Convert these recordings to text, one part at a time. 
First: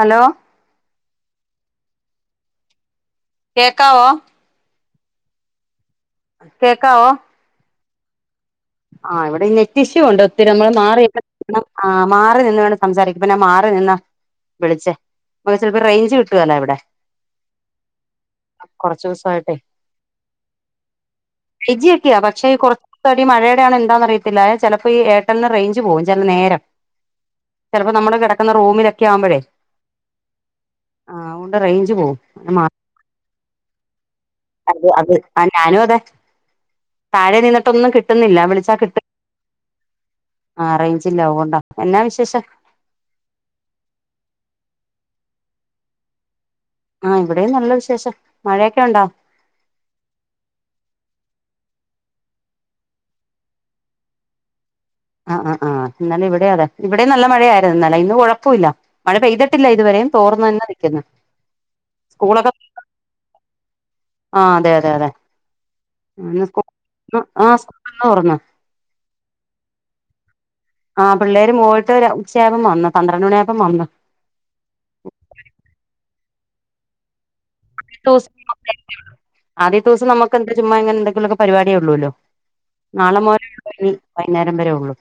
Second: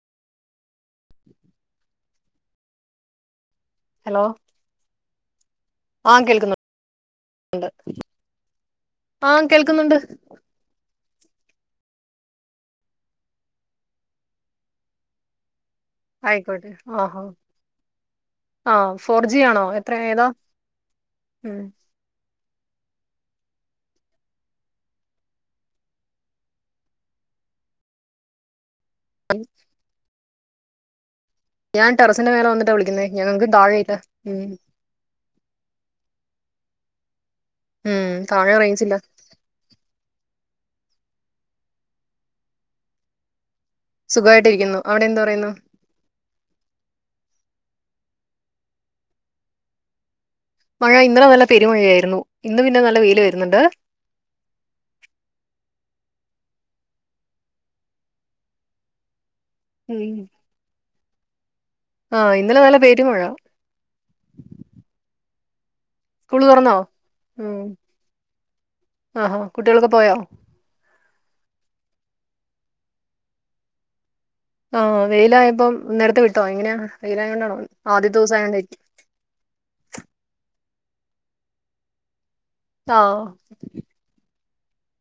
Hello? കേക്കാവോ? Hello ആഹ് കേക്കാവോ കേൾക്കുന്നുണ്ട്. ആഹ് ഇവിടെ നെറ്റീഷ്യൂ ഒണ്ട്. നമ്മൾ മാറി നിന്ന് വേണം സംസാരിക്കാൻ പ്പൊ ഞാ മാറി നിന്ന വിളിച്ചേ ഇപ്പോ റേഞ്ച് കിട്ടുകേല ആയ്ക്കോട്ടെ ഇവിടെ ആഹാ. ആഹ് കുറച്ച് ഫോർ ജി ദിവസമായിട്ടെ ആണോ എത്ര ഏതാ ഉം. ഫൈവ് ജി പക്ഷെ കൊറച്ച് [unintelligible] മഴേ എന്താന്ന് അറയത്തില്ല ചെലപ്പോ ഈ ഏർടെല്ല്ന് റേഞ്ച് പോകും ചെല നേരം. ചെലപ്പോ നമ്മള് കെടക്ക്ന്ന റൂമിലൊക്കെ ആവുമ്പഴേ ആഹ് ഞാൻ ടെറസിന്റെ മേലെ വന്നിട്ടാ വിളിക്കുന്നേ ഞങ്ങക്കും താഴെയില്ല ഉം. ആഹ് ഞാനും അതെ താഴെ നിന്നിട്ടൊന്നും ഉം കിട്ട്ന്നില്ല താഴെ റേഞ്ചില്ല ആഹ് അറേഞ്ചില്ല അയ് ഓണ്ടാ, എന്നാ വിശേഷം? സുഖവായിട്ടിരിക്കുന്നു. അവ്ടെന്ത് പറയ്ന്നു? ആഹ് ഇവ്ടേം നല്ല വിശേഷം, മഴയൊക്കെയൊണ്ടോ? മഴ ഇന്നലെ നല്ല പെരുമഴയായിരുന്നു. ഇന്ന് പിന്നെ നല്ല വെയില് വെരുന്നുണ്ട്. ആ ഇന്നലെ ഇവിടേം അതെ ഇവിടേം നല്ല മഴയായിരുന്നു ഇന്നലെ ഇന്ന് കൊഴപ്പോല്ല. മഴ പെയ്തിട്ടില്ല ഉം ഇതുവരെയും തോർന്നു തന്നെ നിക്കുന്നു. ആഹ് ഇന്നലെ നല്ല പെരുംമഴ. ആ അതെ അതെ അതെ ആ സ്കൂള് ഇന്ന് സ്കൂ തുറന്നോ ആ സ്കള്ന്ന് തോർന്നു ആഹ് കുട്ട്യാളൊക്കെ പോയാ ആ പിള്ളേര് പോയിട്ട് ഒരു ഉച്ചയാകുമ്പം വന്നു പന്ത്രണ്ട് മണി ആകുമ്പം വന്നു. ആ വെയിലായപ്പം നേരത്തെ വിട്ടോ എങ്ങനെയാ വെയിലായേണ്ടാണോ. [inaudible] ആദ്യത്തെ ദിവസം നമുക്ക് എന്താ ചുമ്മാങ്ങന എന്തെങ്കിലും ഒക്കെ പരിപാടി ഉള്ളൂല്ലോ നാളെ ആഹ് മൊതല് [unintelligible] വൈന്നേരം വരെേ ഒള്ളൂ.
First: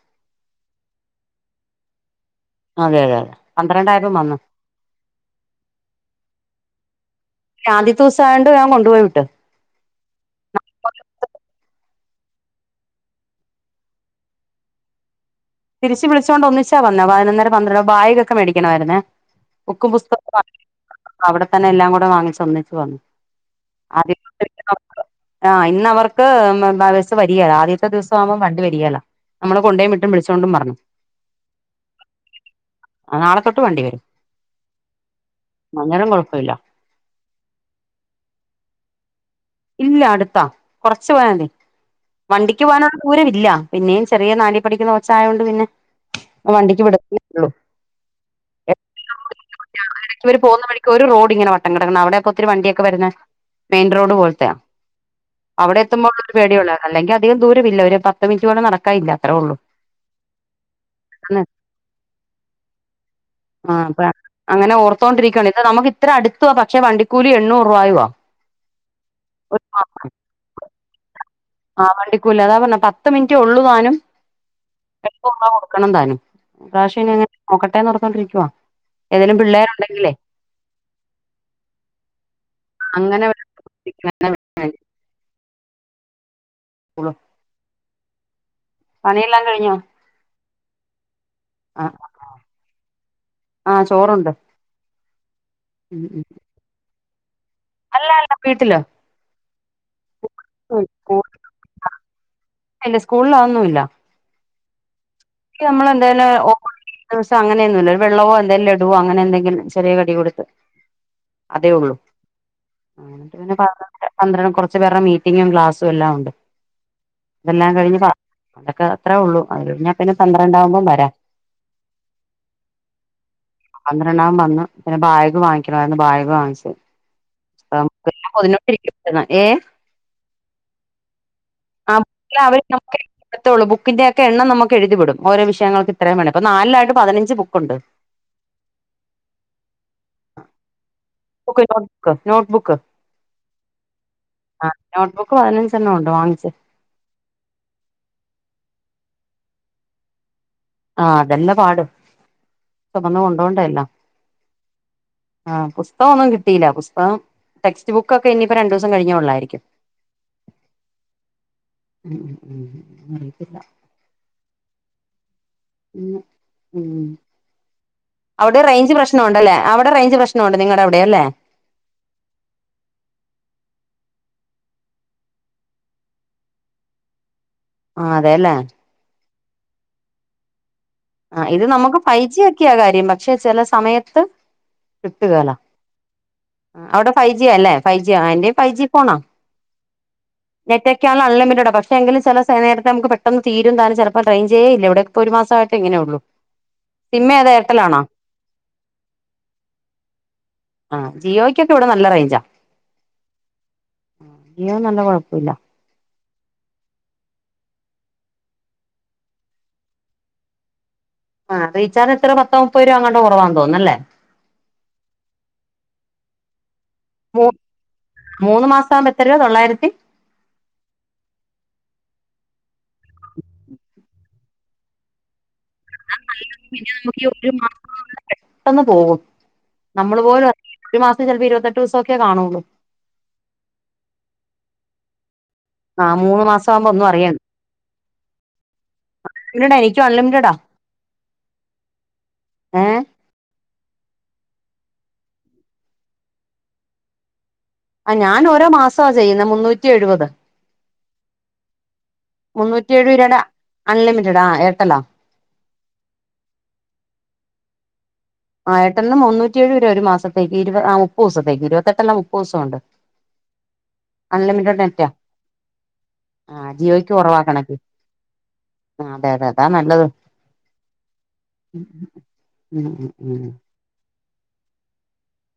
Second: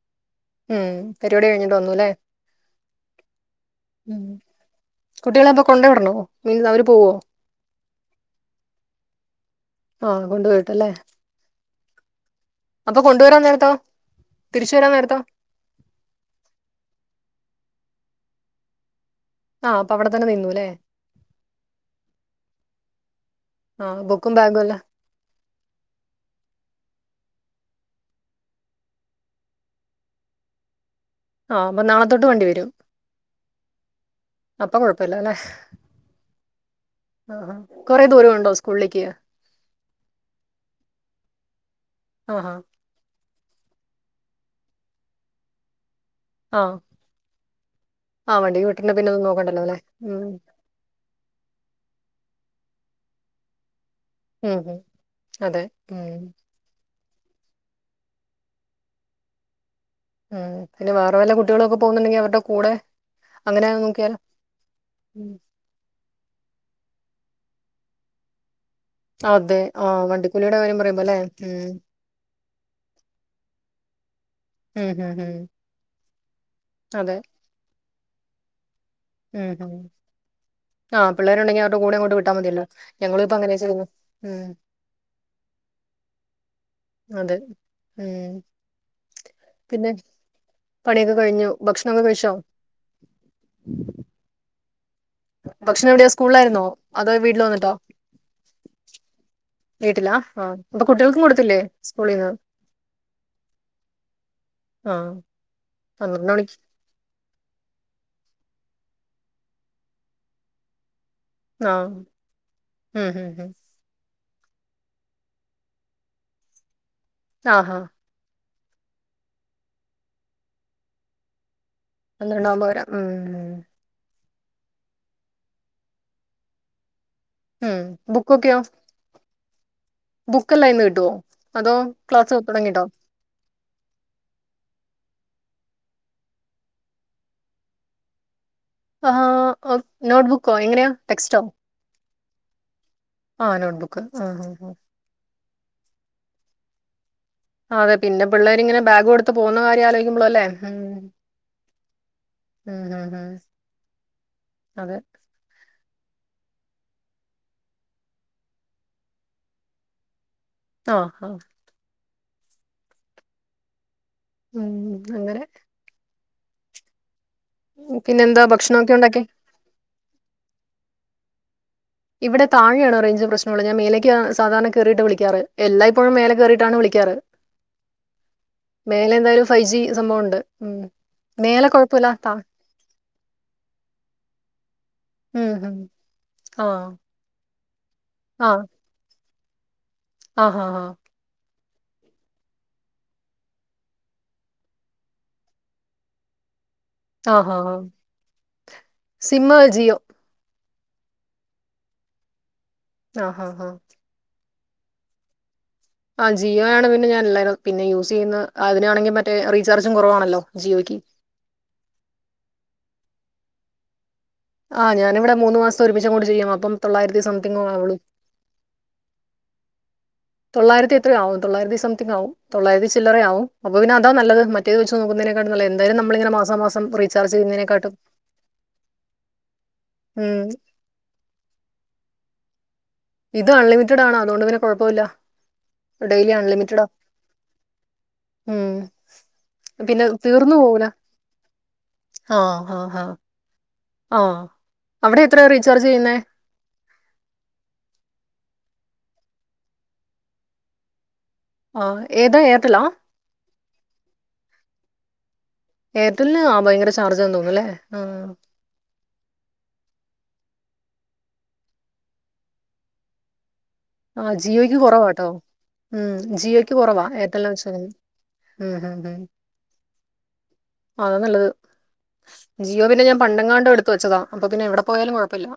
ഉം പരിപാടി കഴിഞ്ഞിട്ട് വന്നുല്ലേ അതെ അതെ അതെ പന്ത്രണ്ടായപ്പം ഉം വന്നു. കുട്ടികളെ അപ്പൊ കൊണ്ട് വിടണോ ഉം അവര് പോവോ. ആദ്യത്തെ ദിവസായോണ്ട് ഞൻ കൊണ്ടു പോയി വിട്ട്. ആഹ് കൊണ്ടു പോയി വിട്ട് അല്ലേ. അപ്പം കൊണ്ടുവരാൻ നേരത്തോ തിരിച്ച് വരാൻ നേരത്തോ. തിരിച്ച് വിളിച്ചോണ്ട് ഒന്നിച്ചാ വന്നെ പതിനൊന്നര പന്ത്രണ്ടര ബാഗ് ഒക്കെ മേടിക്കണമായിരുന്നേ. ആഹ് ബുക്കും അപ്പൊ അവിടെ പുസ്തക തന്നെ വാങ്ങി നിന്നുല്ലേ അ-അവിടെ തന്നെ എല്ലാം കൂടെ വാങ്ങിചൊന്നിച്ചു വന്നു ആഹ് ബുക്കും ബാഗും എല്ല ആ ഇന്ന് അവർക്ക് ബസ്സ് വരികെല ആദ്യത്തെ ദിവസം ആവുമ്പം വണ്ടി വര്യല. നമ്മള് കൊണ്ടോയിം വിട്ടും വിളിച്ചോണ്ടും വരണം ആഹ് അപ്പൊ നാളതൊട്ട് വണ്ടി വരും. തൊട്ട് വണ്ടി വരും അപ്പം കൊഴപ്പല്ലാലെല്ലേ അന്നേരം കുഴപ്പമില്ല ആ കൊറെ ദൂരണ്ടോ സ്കൂളിലേക്ക്. ഇല്ല അടുത്താ കൊറച്ച് പോയാമതി ആഹാ വണ്ടിക്ക് പോവാനുള്ള ദൂരമില്ല പിന്നെയും ചെറിയ നാലി പഠിക്കുന്ന കൊച്ചായയത് കൊണ്ട് പിന്നെ ആഹ് വണ്ടിക്ക് വിട-ള്ളു ആഹ് വണ്ടിക്ക് [unintelligible] വിട്ടിട്ട് പിന്നെ ഒന്നും നോക്കണ്ടല്ലോ അല്ലെ ഉം എടക്ക് ഇവര് പോവുന്ന വഴി ഒരു റോഡ് ഇങ്ങനെ വട്ടം കിടക്ക്‌ന്ന അവ്‌ടെക്കെ ഒത്തിരി വണ്ടിയൊക്കെ വെരുന്ന മൈൻ റോഡ് പോലെ ത്തെ ഉം ഉം അതെ അവിടെ ഉം എത്തുമ്പോളുള്ള ഒരു പേടിയുള്ള അല്ലെങ്കി അധികം ദൂരമില്ല ഒരു പത്ത് മിനിറ്റ് കൂടെ നടക്കാൻ ഇല്ല അത്രേ ഒള്ളൂ. ആ പിന്നെ വേറെ വല്ല കുട്ടികളൊക്കെ പോകുന്നുണ്ടെങ്കി അവരുടെ കൂടെ അങ്ങനെ ആ ഇപ്പ നോക്കിയാലോ അങ്ങനെ ഉം ഓർത്തോണ്ടിരിക്കാണ് ഇത് നമുക്ക് ഇത്ര അടുത്തുവാ പക്ഷെ വണ്ടിക്കൂലി എണ്ണൂറ് രൂപായുവാ അതെ ആഹ് വണ്ടിക്കൂലിയുടെ കാര്യം പറയുമ്പോ ല്ലേ ആ വണ്ടിക്കൂലി അതാ പറഞ്ഞെ പത്ത് മിനിറ്റ് ഉള്ളു താനും ഉം ഉം എപ്പ ഉം വാടക കൊടുക്കണം താനും ഇപ്രാവശ്യ ഇനി അതെ അങ്ങനെ നോക്കട്ടേന്ന് പറഞ്ഞോണ്ടിരിക്കുവാ ഏതേലും പിള്ളേര് ഉണ്ടെങ്കിലേ. ആ പിള്ളേരുണ്ടെങ്കി അവരുടെ കൂടെ അങ്ങോട്ട് വിട്ടാ മതില്ലോ ഞങ്ങളും ഇപ്പം അങ്ങനെ ചെയ്യ്ന്നത് ഉം പറ്റുള്ളൂ അതെ ഉം പണിയെല്ലാം കഴിഞ്ഞോ പിന്നെ പണിയൊക്കെ കഴിഞ്ഞു ആഹ് ഭക്ഷണംക്കെ കഴിച്ചോ ആഹ് ചോറുണ്ടു ഭക്ഷണം എവിടേ സ്കൂള്ല് ആയിരുന്നോ അതോ വീട്ടിൽ വന്നിട്ടോ അല്ല അല്ല വീട്ടിലാ വീട്ടിലാ ആഹ് അപ്പൊ കുട്ടികൾക്കും കൊടുത്തില്ലേ സ്കൂളീന്ന് ഇല്ല സ്കൂളിൽ ആഹ് ക്ക് നമ്മളെന്തായാലും ഓ ദിവസം അങ്ങനൊന്നുംല്ല ഒരു വെള്ളവോ എന്തേലും ലഡുവോ അങ്ങനെ എന്തെങ്കിലും ചെറിയ കടി കൊടുത്ത് അതേ ആ ഉള്ളൂ ആ ഉം ഉം എന്നിട്ട് ഉം പിന്നെ പാ പന്ത്രണ്ടര കുറച്ച് പേരുടെ മീറ്റിങ്ങും ക്ലാസ്സും എല്ലാം ഉണ്ട് അതെല്ലാം ആഹാ കഴിഞ്ഞ്. പാ അതൊക്കെ അത്രേ ഉള്ളൂ അത് കഴിഞാ പിന്നെ പന്ത്രണ്ടാവുമ്പം വരാം. പന്ത്രണ്ടാവുമ്പം വരാ ഉം പന്ത്രണ്ടാകുമ്പം വന്ന് പിന്നെ ബാഗ് വാങ്ങിക്കണായിരുന്നു പിന്നെ ബാഗ് വാങ്ങിച്ച് ഉം. ആൻ ബുക്കൊക്കെയോ പൊതിനോട്ടിരിക്ക ബുക്കെല്ലാം ഇന്ന് കിട്ടുവോ അതോ ക്ലാസ് തുടങ്ങിട്ടോ? ഇടുത്തുള്ളു ബുക്കിന്റെ ഒക്കെ എണ്ണം നമുക്ക് എഴുതി വിടും ഓരോ വിഷയൾക്ക് ഇത്രയും വേണം അപ്പോ നാലായിട്ട് പതിനഞ്ച് ബുക്ക്ണ്ട്. ആ നോട്ട്ബുക്കോ എങ്ങനെയോ ടെക്സ്റ്റോ ബുക്ക് നോട്ട്ബുക്ക് ആ നോട്ട് ബുക്ക് ആ നോട്ട്ബുക്ക് പതിനഞ്ച്എണ്ണം ഉണ്ട് വാങ്ങിച്ചത്. അതെ പിന്നെ പിള്ളേരിങ്ങനെ ബാഗ്ടുത്ത് പോക കാര്യം ആലോക്കിമ്പോ അല്ലേ ഉം ആഹ അതെല്ലാം പാട ഉം ഉം ചുമന്ന ഉം കൊണ്ടോണ്ട എല്ലാം അതെ ആഹ് പുസ്തകം ഒന്നും കിട്ടിയില്ല. ടെക്സ്റ്റ് ബുക്ക് ഒക്കെ ഇനിയിപ്പോ രണ്ടു ദിവസം കഴിഞ്ഞള്ളായിരിക്കും. ഹ അറിയിത്തില്ല അങ്ങനെ പിന്നെന്താ അവിടെ ഭക്ഷണൊക്കെ റേഞ്ച് ഉണ്ടാക്കി പ്രശ്നംണ്ടല്ലേ? റഞ്ച് പ്രശ്നംണ്ട് നിങ്ങള അവിടെ അല്ലേ ഇവിടെ താഴെയാണ് റഞ്ച്ശ്നമള്ള ഞാ മേലേ സാധാരണ കയറിട്ട് വിളിക്കാറ് എല്ലായ്പപ്പോഴും മേല കയറിയിട്ടാണ് വിളിക്കാറ്. ആ അതെല്ലേ മേലെ എന്തായാലും ഫൈവ് ജി സംഭവംണ്ട് ആ ഇത് നമുക്ക് ഫൈവ് ജിക്ക കാര്യം പക്ഷെ ചില സമയത്ത് ഉം കിട്ടുല ഉം. ആ. ആ. എൻ്റെ ഫൈവ്ജി ഫോൺ ആണ് ആഹാഹാ. അൺലിറ്റഡ് പക്ഷെ എങ്കിലുംില നേരത്തെ നമുക്ക് പെട്ടന്ന് തീും താലും ചില ട്രെയി ചെയയില്ല ഇവിടെ ഒരു മാസമായിട്ട് എങ്ങനെ ഉള്ളൂ സിം ആഹ ഏതാ എയർടെലാണോ സിം ജിയോ ആ ജിയോക്കെ ഇവിടെ നല്ല റേഞ്ചാ ആഹ ജിയോ നല്ല കുഴപ്പമില്ല ആഹ ജിയോയണ് പിന്നെ ഞാൻ പിന്നെ യൂസ് ചെയ്യുന്ന അതിനാണെങ്കിൽ മറ്റേ റീചാർജും കുറവാണല്ലോ ജിയോയ്ക്ക് ആ റീചാർ്ജ് പത്ത മുപ്പത് രൂപ അങ്ങോട്ട്റവാന്ന് തോന്നുന്നുല്ലേ ആഹ ഞാന ഇവിടെ മൂന്ന് മാസം ഒരുമിച്ച കൊണ്ട് ചെയ്യാം അപ്പം തൊള്ളായിരത്തി മൂ സംതിങ്ങങ് ആുള്ളൂ മൂന്ന് മാസം ആകുമ്പോ എത്ര രൂപ തൊള്ളായിരത്തി തൊള്ളായിരത്തി എത്രയാവും തൊള്ളായിരത്തി സംതിങ് ആവും തൊള്ളരത്തി ചില്ലറ ആവും. അപ്പൊ പിന്നെ അതാ നത് മറ്റേ നോക്കുന്നതിനക്ക എന്താലും നമ്മള ഇങ്ങെ നമുക്ക് ഈ മാസംറീചാർജ് ഒരു മാസം ചെയ്യുന്നതിനക്കാട്ടും പെട്ടെന്ന് നമ്മള് ഉം പോലെ ഒരു മാസം ചിലപ്പോ ഇരുപത്തെട്ട് ദിവസകാണുള്ളൂ ഇത് അൺലിമിറ്റഡ് ആണ്. അതുകൊണ്ട് പിന്നെ കുഴപ്പമില്ല ആ ഡെയിലി മൂന്ന് മാസം അൺലിമിറ്റഡാ ആകുമ്പോ ഒന്നും അറിയണ്ട അൺലിമിറ്റഡാ പിന്നെ എനിക്കും അൺലിമിറ്റഡാ തീർന്നു പോകുല ആഹ ഏഹ് അവിടെ എത്രയ റീചാർജ് ചെയ്യുന്നത്? ആ ഞൻ ഓരോ മാസമാ ചെയ്യുന്നത് മുന്നൂറ്റി എഴുപത് ആ ഏതാ എയർടെലാ മുന്നൂറ്റി ഏഴു രുപായുടെ അൺലിമിറ്റഡ് ആ എയർടെലാ എയർടെല്ലന് ആ ഭയങ്കര ചാർജ്ന്ന് തോന്നുംല്ലേ? ആയിട്ടന്ന് മുന്നൂറ്റിേഏഴ് വരെ ഒരു മാസത്തേക്ക് ഇരുപ ആ മുപ്പ ദിവസത്തേക്ക് ഇരുപത്തെട്ടല്ലാം മുപ്പ ദിവസംുണ്ട് ആ ജിയോയ്ക്ക് കുറവാട്ടോ ഉം ജിയോയ്ക്ക് കുറവാ എയർടെൽ വെച്ച ആ അതെ അതെ അതാ നല്ലത് അതാ നല്ലത് ജിയോ ഉം പിന്നെ ഉം ഞാൻ ഉം പണ്ടങ്കാണ്ടോ എടുത്ത വെച്ചതാണ് അപ്പൊ പിന്നെ എവിടെ പോയാലും കുഴപ്പമില്ല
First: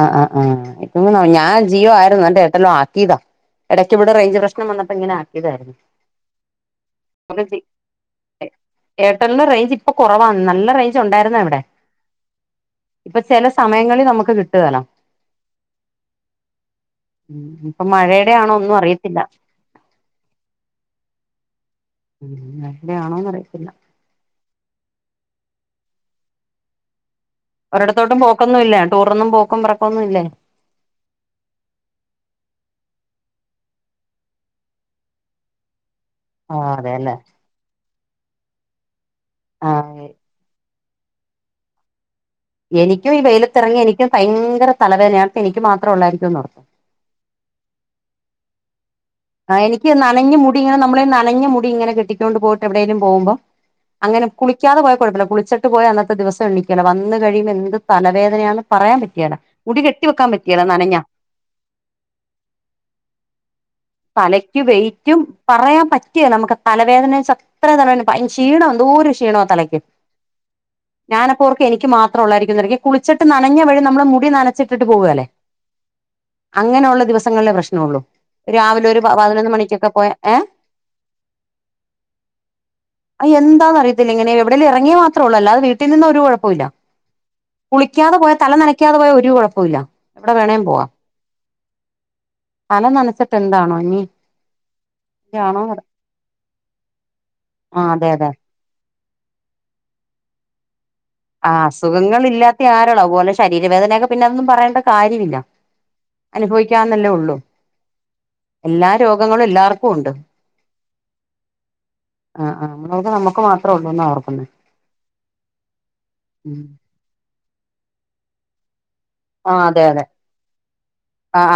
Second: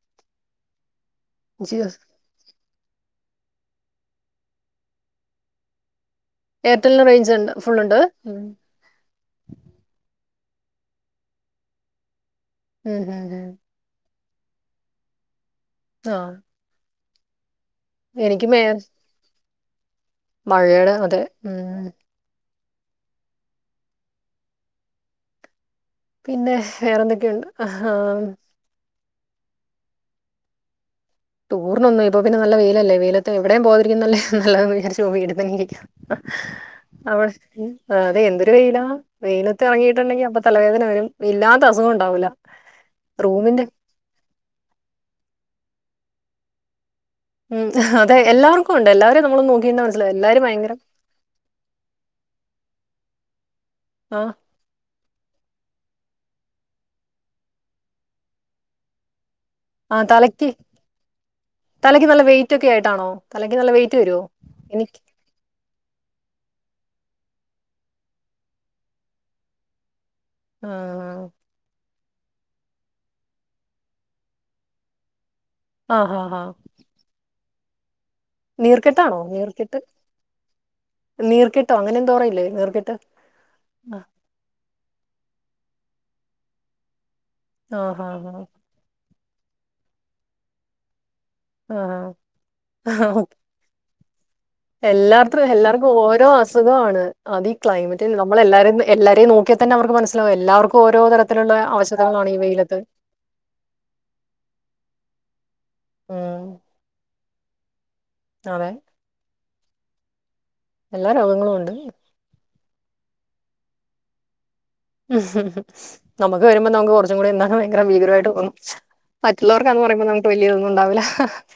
ആ് ആ ആണോ ഞാൻ ജിയോ ആയിരുന്നു എന്റെ എയർടെൽ ആക്കീതാ ഇടയ്ക്ക് ഇവിടെ റഞ്ച് പ്രശ്ം വന്നപ്പോ ഇങ്ങനെ ആക്കിയതായിരുന്നു എയർടെലിന് റേഞ്ച്ണ്ട് ഫുൾ ഉണ്ട് എയർടെലിും റേഞ്ച് ഇപ്പൊ കുറവാാണ് നല്ല റേഞ്ച് ഉണ്ടായിുന്നോ ഇവിടെ ഉം ഇപ്പൊ ഉം ചില ഉം സമയങ്ങളിൽ നമുക്ക് കിട്ടുകേല ആഹ് ഉ ഇപ്പൊ മഴയുടെയാണോ മേ ഒന്നും അറിയത്തില്ല മഴയുടെ അതെ ഉം മഴെടെ ആണോന്ന് അറിയത്തില്ല പിന്നെ വേറെന്തൊക്കെയ ഉണ്ട് ഒരിടത്തോട്ടും പോക്കൊന്നും ഇല്ലേ ടൂറൊന്നും പോക്കും പെറക്കൊന്നുമില്ലേ ടൂറിനന്ന ഇപ്പ പിന്നെ നല്ല വെയിലല്ലേ വെയിലത്ത് എവിടെ പോകാതിരിക്കുന്നല്ലേ നല്ലതന്ന് വിചാരിച്ച് വീട്ടിൽ തന്നെ ഇരിക്കാം ആഹ് അതെല്ലേ അടെ അതെ എന്തൊരു വെയിലാ വെയിലത്തി ആഹ് ഇറങ്ങിട്ടുണ്ടെങ്കി അപ്പ തലവേദന വരും ഇല്ലാത്ത അസുഖം ഉണ്ടാവൂല്ല എനിക്കും ഈ വെയിലത്തിറങ്ങിയ എനിക്കും ഭയങ്കര തലവേദനയാ ഞാനോർത്ത് എനിക്ക് മാത്രം ഉള്ളായിരിക്കും ഉം അതെ എല്ലാവർക്കും ഉണ്ട് എല്ലാവർക്കും ആ എനിക്ക് നനഞ്ഞ മുടി ഇങ്ങനെ നമ്മളെ നനഞ്ഞ മുടി ഇങ്ങനെ കെട്ടിക്കൊണ്ട് പോയിട്ട് എവിടെേലും പോകുമ്പോ ആ അങ്ങനെ കുളി ളിക്കാതെ പോയ കൊഴപ്പമില്ല കുളിച്ചിട്ട് പോയ അന്നത്തെ ദിവസം എണി ക്കെല വന്നു കഴിയുമ്പോ എന്ത് തലവേദനയന്ന് പറയാൻ പറ്റിയല്ല ആ തലക്ക് തലയ്ക്ക് നല്ല വെയിറ്റ് ഒക്കെ ആയിട്ടാണോ തലയ്ക്ക് നല്ല വെയിറ്റ് വരും തലയ്ക്കും വെയിറ്റും പറയാൻ പറ്റുകേല നമുക്ക് തലവേദന അത്ര തലവേദന ക്ഷീണോ എന്തോര ക്ഷീണ തലയ്ക്ക് ആ ഞാനപ്പഓർക്കും എനിക്ക് മാത്രം ഉള്ളായിരിക്കുന്നു കുളിച്ചിട്ട് നനഞ്ഞ വഴി നമ്മൾ മുടി നനച്ചിട്ട് പോകുക അല്ലേ ആ ആഹ ആഹ അങ്ങനെയുള്ളള്ള ദിവസങ്ങളിലെ പ്രശ്നമള്ളൂ രാവിലെ ഒരു നീർക്കെട്ടാണോ പതിനൊന്ന് മണിക്കൊക്കെ പോയാ ഏ നീർ കെട്ടോ അങ്ങനെ എന്തോപറയില്ലേ നീർ കെട്ട് ഇവിട ഇറങ്ങി മാത്രേള്ളൂ അല്ലാെ വീട്ടിൽ നിന്നും കുഴപ്പില്ല കുളിക്കാതെ ആഹ് ഹാ പോയ തല ന ക്കാതെ പോയ ഒരു കുഴപ്പമില്ല എവിടെ വേണേം പോകാം ആഹ തല നനച്ചിട്ടെന്താണോ ഇനി എല്ലാർത്തും ആണോ എല്ലാവർക്കും ഓരോ അസുഖമാണ് അത് ഈ ആഹ് ക്ലൈമറ്റ അതെ അതെ നമ്മള എല്ലാരും എല്ലാരും നോക്കാ തന്നെ അവർക്ക് മനസിലാവും എല്ലാവർക്കും ഓരോ തര- ആ അസുഖങ്ങൾ ഇല്ലാത്ത ആരോളോ അതുപോലെ ശരീരവേദനയൊക്കെ പിന്നെതൊന്നും പറയേണ്ട കാര്യമില്ല ഉം അനുഭവിക്കാന്നല്ലേ ഉള്ളു അതെ എല്ലാ രോഗങ്ങളും എല്ലാവർക്കും ഉണ്ട് എല്ലാ രോഗങ്ങളും ഉണ്ട് ആ ആ നമ്മൾ ഓർക്കുംനമുക്ക് മാത്രേ ഉള്ളൂ ന്നഓർക്കുന്നേ ഉം നമുക്ക് വരുമ്പോ നമുക്ക് കുറച്ചും കൂടി എന്താഭയങ്കര ഭീകരമായിട്ട് തോന്നും ആഹ് മറ്റുള്ളവർക്കാന്ന് പറയുമ്പോൾ നമുക്ക് വലിയതൊന്നും ഉണ്ടാവില്ല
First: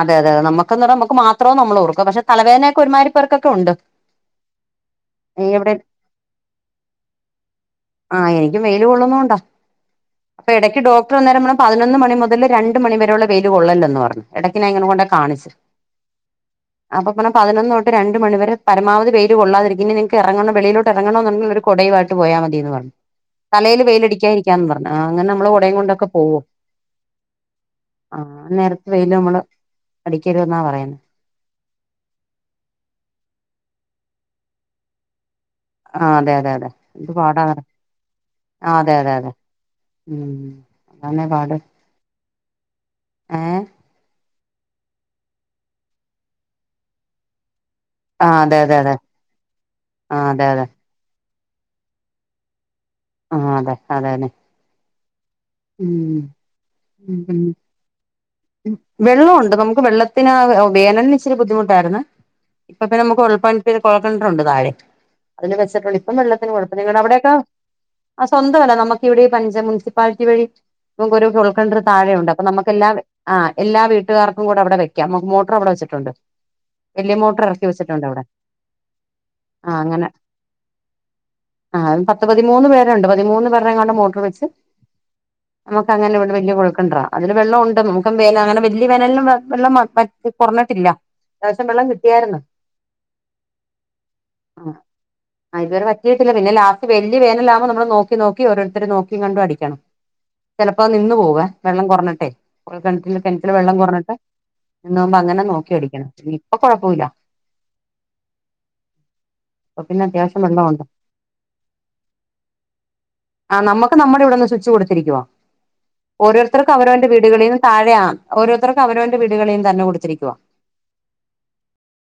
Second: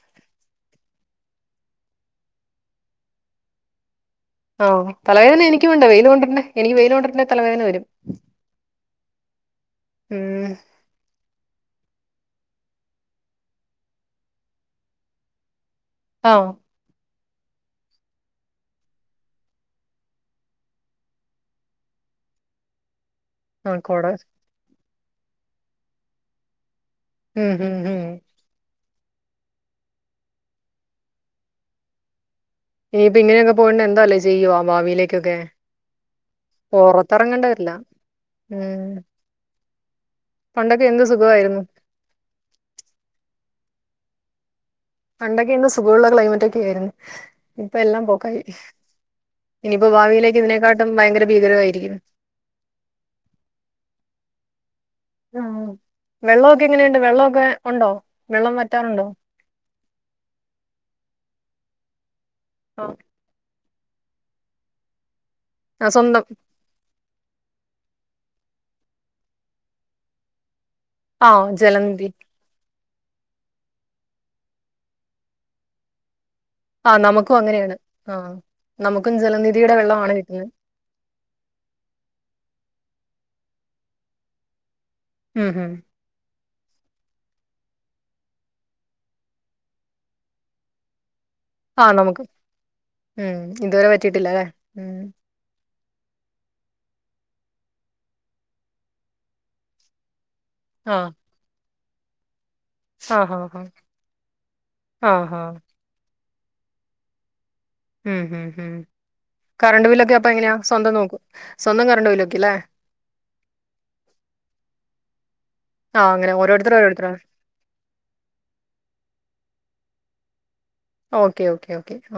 അതെയതെ നമുക്കന്ന് പറ നമുക്ക് മാത്ര നമ്മൾ ഓർക്കും പക്ഷ തലവേദനക്കെ ഒരുമാതിരി പേർക്കൊക്കെ ഉണ്ട് ആഹ തല വദന എനിക്കും എവിടെ ഉണ്ട് വെയിൽ കൊണ്ടിട്ട കെ എനിക്ക് വെയിൽ കൊണ്ടിട്ടുണ്ടേ തലവേദന വരും ആഹ എനിക്കും വെയില് കൊള്ളു ണ്ട അപ്പൊ ഉം എട ഡോക്ടർ വന്നേരം പതിനൊന്ന് മണി മുതല് രണ്ട് മണിവരെയള്ള വെയില് കൊള്ളല്ലെന്ന് പറഞ്ഞു എടക്ക് ഞാൻ ഇങ്ങനെ കൊണ്ടാ കാണിച്ച് ട്ടാഹോ അപ്പൊ പറഞ്ഞ് പതിനൊന്ന് തൊട്ട് മണി തൊട്ട് രണ്ട മണിവരെ പരമാവധി വെയില് കൊള്ളാതിരിക്ക ഇനി നിങ്ങക്ക് ഇറങ്ങണ വെളിോട്ട ഇറങ്ങണോ എന്നുള്ള ഒരു കൊടയുവായിട്ട് പോയാ മതിയെന്ന് പറഞ്ഞു ആഹ് തലയില് കൊട വെയിലടിക്കാതിരിക്കന്ന് പറഞ്ഞു അങ്ങനെ നമ്മള് കുടയും കൊണ്ടൊക്കെ പോകോ ഉം ഉം ഉം ആഹ് നേരത്തെ വെയില് നമ്മള് അടിക്കരുതെന്നാ പറയുന്നെ ഇനിയിപ്പൊ ഇങ്ങനെയൊക്കെ പോയിണ്ട് എന്താല്ലേ ചെയ്യോ ഭാവിയിലേക്കൊക്കെ ആ അതെ അതെ അതെ എന്ത് പാടാ പൊറത്തിറങ്ങേണ്ടി വരില്ല ആ ഉം അതെ അതെ അതെ ഉം പണ്ടൊക്കെ എന്ത് അതാന്നെ സുഖവാ യിരുന്നു ഏഹ് പണ്ടൊക്കെ എന്ത് സുഖമുള്ളൊരു ക്ലൈമറ്റ് ഒക്കെ ആയിരുന്നു ഇപ്പ എല്ലാം ആ പോക്കായി അതെ അതെ അതെ ഇനിയിപ്പൊ ആ ഭാവിയിലേക്ക് അതെ അതെ ഇതിനെക്കാട്ടും ഭയങ്കര ഭീകരമായിരിക്ക്ണ് ആഹ് അതെ അതന്നേ ആഹ് ഉം വെള്ളമൊക്കെ എങ്ങനെയുണ്ട് ഉം വെള്ളമൊക്കെ ഉണ്ടോ വെള്ളം വറ്റാറുണ്ടോ വെള്ളോണ്ട് നമുക്ക് വെള്ള ത്തിന് വേനലിന് ഇച്ചിരി ബുദ്ധിമുട്ടായിരുന്നു ഇപ്പൊ ആ ഇപ്പ നമുക്ക് ഉൾപ്പ കൊഴൽ കിണറുണ്ട് താഴെ അതില് ആ, വെച്ചിട്ടുണ്ട് ഇപ്പം സ്വന്തം വെള്ളത്തിന്കൊ നിങ്ങള അവിടേക്ക ആഹ് സ്വന്തമല്ലെ നമുക്ക് ഇവിടെ ഈ പഞ്ച മുൻസിപ്പാലിറ്റി വഴി ഇപ്പം ഒരു ആഹ് ഫുൾക്കണ്ടറ് ജലനിധി താഴെ ഉണ്ട് അപ്പൊ നമുക്ക് എല്ലാ ആഹ് എല്ലാ വീട്ടുകാർക്കും കൂടെ അവിടെ വെക്കാം മോട്ടറ് അവിടെ വെ ച്ചിട്ടുണ്ട് ആഹ് നമുക്കും അങ്ങനേണ് ആഹ് നമുക്കും ജലനിധിയുടെ വെള്ളമാണ് കിട്ടുന്നെ ആഹ് പത്ത് പതിമൂന്ന് പേരുണ്ട് പതിമൂന്ന് പേരടെങ്ങാണ്ട് മോട്ടറ് വെച്ച് ഉം ഉം നമുക്കങ്ങനെ ഇവിടെ വല്ല്യ കൊഴൽക്കെണറാ അതില് വെള്ളം ഉണ്ട് നമുക്കും വേന അങ്ങനെ വല്ല്യ വേനലിലും വെള്ളം മ കൊറഞ്ഞിട്ടില്ല ആഹ് നമുക്ക് ഉം ഇതുവരെ വറ്റീ ട്ടില്ല അല്ലേ ഉം ആഹ് ഇതുവരെ വറ്റിയിട്ടില്ല പിന്നെ ലാസ്റ്റ് വല്യ വേനലാകുമ്പ നമ്മള് നോക്കി നോക്കി ഓരോരുത്തര് നോക്കീം കണ്ടും അടിക്കണം ചെലപ്പൊ ആഹ് നിന്ന് പോവുവേ വെള്ളം കൊറഞ്ഞിട്ടെ കൊഴൽകെണറ്റില് ആഹ് കെണറ്റിലെ ആഹ് വെള്ളം കൊറഞ്ഞിട്ട് നിന്ന് പോവുമ്പൊ ആഹ് അങ്ങനെ ആഹ് നോക്കി അടിക്കണം ഇനി ഇപ്പൊ കൊഴപ്പമില്ല ഉം ഹം ഹം ഇപ്പൊ കറണ്ട് പിന്നെ ബില്ലൊക്കെ അപ്പൊ അത്യാവശ്യം എങ്ങനെയാ വെള്ളമുണ്ട് സ്വന്തം നോക്കും സ്വന്തം കറണ്ട് ബില്ല് ഒക്കെ അല്ലേ ആ നമുക്ക് നമ്മുടെ ഇവിടെന്ന് സ്വിച്ച് കൊടുത്തിരിക്കുവാ ആ അങ്ങനെ ഓരോരുർക്ക് ഓരോരുത്തർ അവനോന്റെ ഓരോരുത്തരാ വീട് [unintelligible] താഴെയ ഓരോരുത്തർക്കും അവനോന്റെ വീടുകളീന്ന് തന്നെ കൊടുത്തിരിക്കുവാ ഓക്കെ ഓക്കേ ഓക്കെ